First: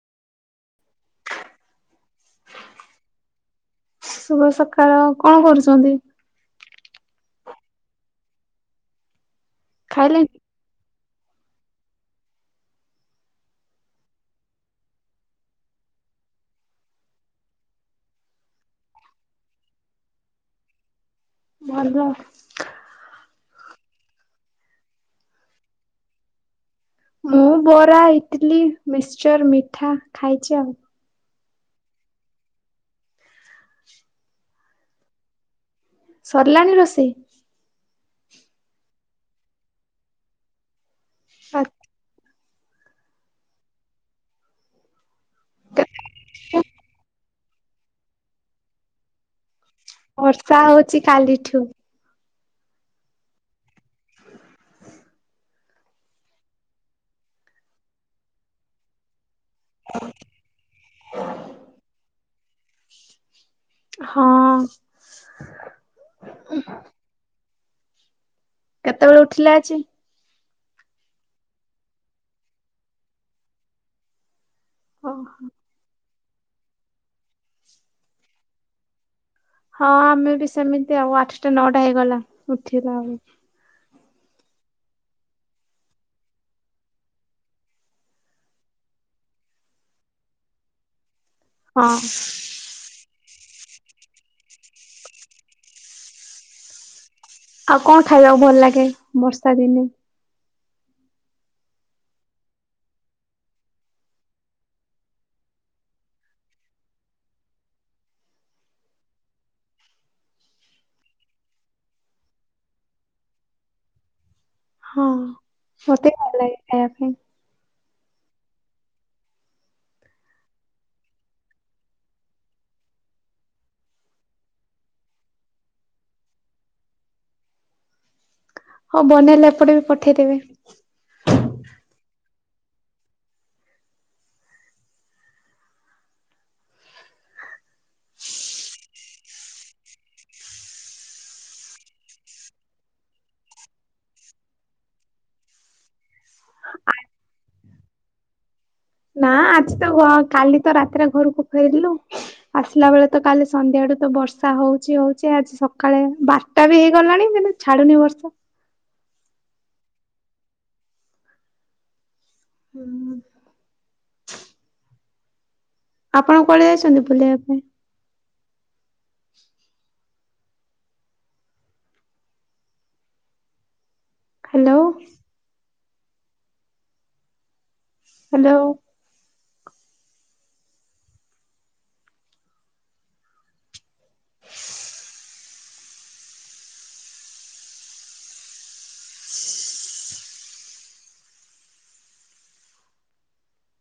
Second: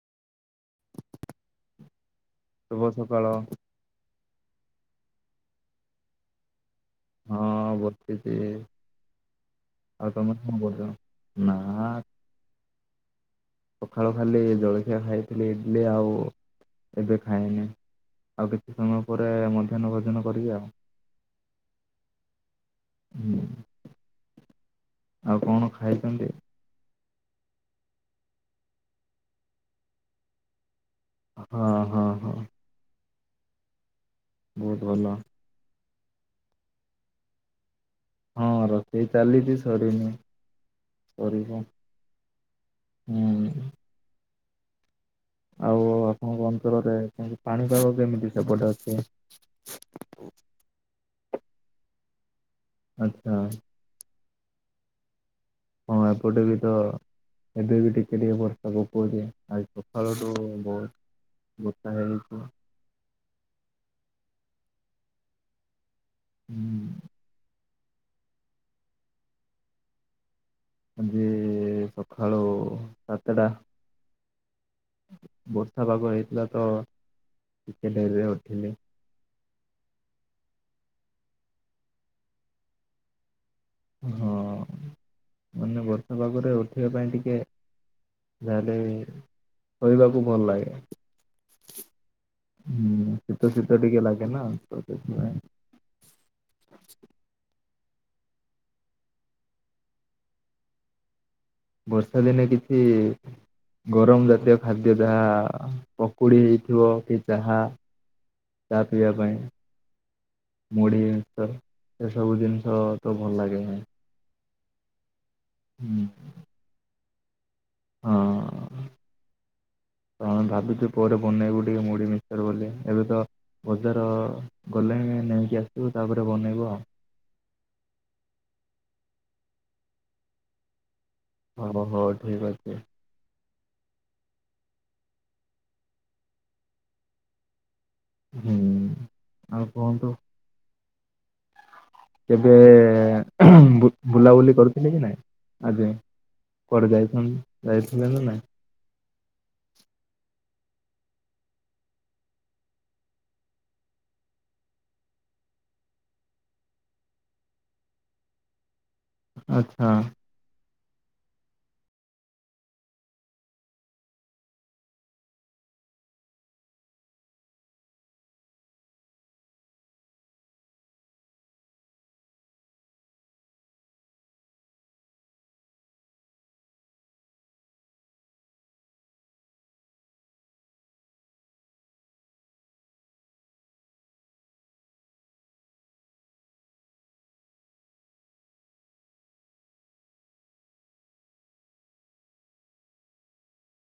ଶୁଭ ସକାଳ। ଶୁଭ ସକାଳ କଣ କରୁଚନ୍ତି? ହଁ ବସିଚି ଆଉ ଖାଇଲେ ତମେ କଣ କରୁଚ? ନା ସକାଳୁ ଖାଲି ଜଳଖିଆ ଖାଇଥିଲି ଇଡିଲି ଆଉ ଏବେ ଖାଇନି। ଆଉ କିଛି ସମୟ ପରେ ମଧ୍ୟାହ୍ନ ଭୋଜନ କରିବି ଆଉ। ଭଲ। ହୁଁ ଆଉ କଣ ଖାଇଛନ୍ତି? ମୁଁ ବରା, ଇଟଲି, ମିକ୍ସଚ, ମିଠା ଖାଇଛି ଆଉ। ହଁ ହଁ ହଁ। ବହୁତ ଭଲ। ସରିଲାଣି ରୋଷେଇ? ହଁ ରୋଷେଇ ଚାଲିଚି ସରିନି ଆ ସରିବ। ହୁଁ। ଆଉ ଆପଣଙ୍କ ଅଞ୍ଚଳରେ ପାଣିପାଗ କେମିତି ସେପଟେ ଅଛି? ବର୍ଷା ହଉଚି କାଲିଠୁ। ଆଚ୍ଛା। [inaudible] ହଁ ଏପଟେ ବି ତ, ଏବେ ବି ଟିକେ ଟିକେ ବର୍ଷା ପକଉଚି। ଆଜି ସକାଳଠୁ ବହୁତ୍ ବର୍ଷା ହେଇଚି। ହଁ। ହୁଁ। କେତେବେଳେ ଉଠିଲେ ଆଜି? ଆଜି ସକାଳୁ ସାତଟା। ହଁ ବର୍ଷା ପାଗ ହେଇଥିଲା ତ ଟିକେ ଡେରିରେ ଉଠିଲି। ହଁ ଆମେ ବି ସେମିତି ଆଉ ଆଠଟା ନଅଟା ହେଇଗଲା ଉଠିବା ଆଉ। ହଁ। ମାନେ ବର୍ଷା ପାଗରେ ଉଠିବା ପାଇଁ ଟିକେ ଯାହାହେଲେ ଶୋଇବାକୁ ଭଲ ଲାଗେ। ହଁ। ହୁଁ ଶୀତ ଶୀତ ଟିକେ ଲାଗେ ନା ତ ସେଥିପାଇଁ। ଆଉ କଣ ଖାଇବାକୁ ଭଲ ଲାଗେ ବର୍ଷା ଦିନେ? ବର୍ଷା ଦିନେ କିଛି ଗରମ ଜାତୀୟ ଖାଦ୍ୟ ଯାହା, ପକୁଡି ହେଇଥିବ କି ଚାହା। ଚା ପିଇବା ପାଇଁ। ମୁଢି ମିକ୍ସଚର ଏସବୁ ଜିନିଷ ତ ଭଲ ଲାଗେ ହିଁ। ହଁ ମତେ ଭଲ ଲାଗେ ଖାଇବା ପାଇଁ। ହଁ। [inaudible] ତ ଆମେ ଭାବିଚୁ ପରେ ବନେଇବୁ ଟିକେ ମୁଢ଼ି ମିକ୍ସଚର ବୋଲି। ଏବେ ତ ବଜାର ଗଲେଣି ନେଇକି ଆସିବୁ ତାପରେ ବନେଇବୁ ଆଉ। ହଁ ବନେଇଲେ ଏପଟେ ବି ପଠେଇଦେବେ। ହଁ ହଉ ଠିକ୍ ଅଛି। ହୁଁ, ଆଉ କୁହନ୍ତୁ। କେବେ ବୁଲାବୁଲି କରୁଥିଲେ କି ନାଇଁ ଆଜି? କୁଆଡେ ଯାଇଛନ୍ତି ଯାଇଥିଲେ ନା ନାଇଁ? ନା ଆଜି ତ କାଲି ତ ରାତିରେ ଘରକୁ ଫେରିଲୁ। ଆସିଲା ବେଳେ ତ କାଲି ସନ୍ଧ୍ୟା ଠୁ ତ ବର୍ଷା ହଉଚି ହଉଚି ଆଜି ସକାଳେ ବାରଟା ବି ହେଇଗଲାଣି କିନ୍ତୁ ଛାଡୁନି ବର୍ଷା। ଆଚ୍ଛା। ହୁଁ। ଆପଣ କୁଆଡେ ଯାଇଛନ୍ତି ବୁଲିବା କୁ? ହ୍ୟାଲୋ। ହ୍ୟାଲୋ।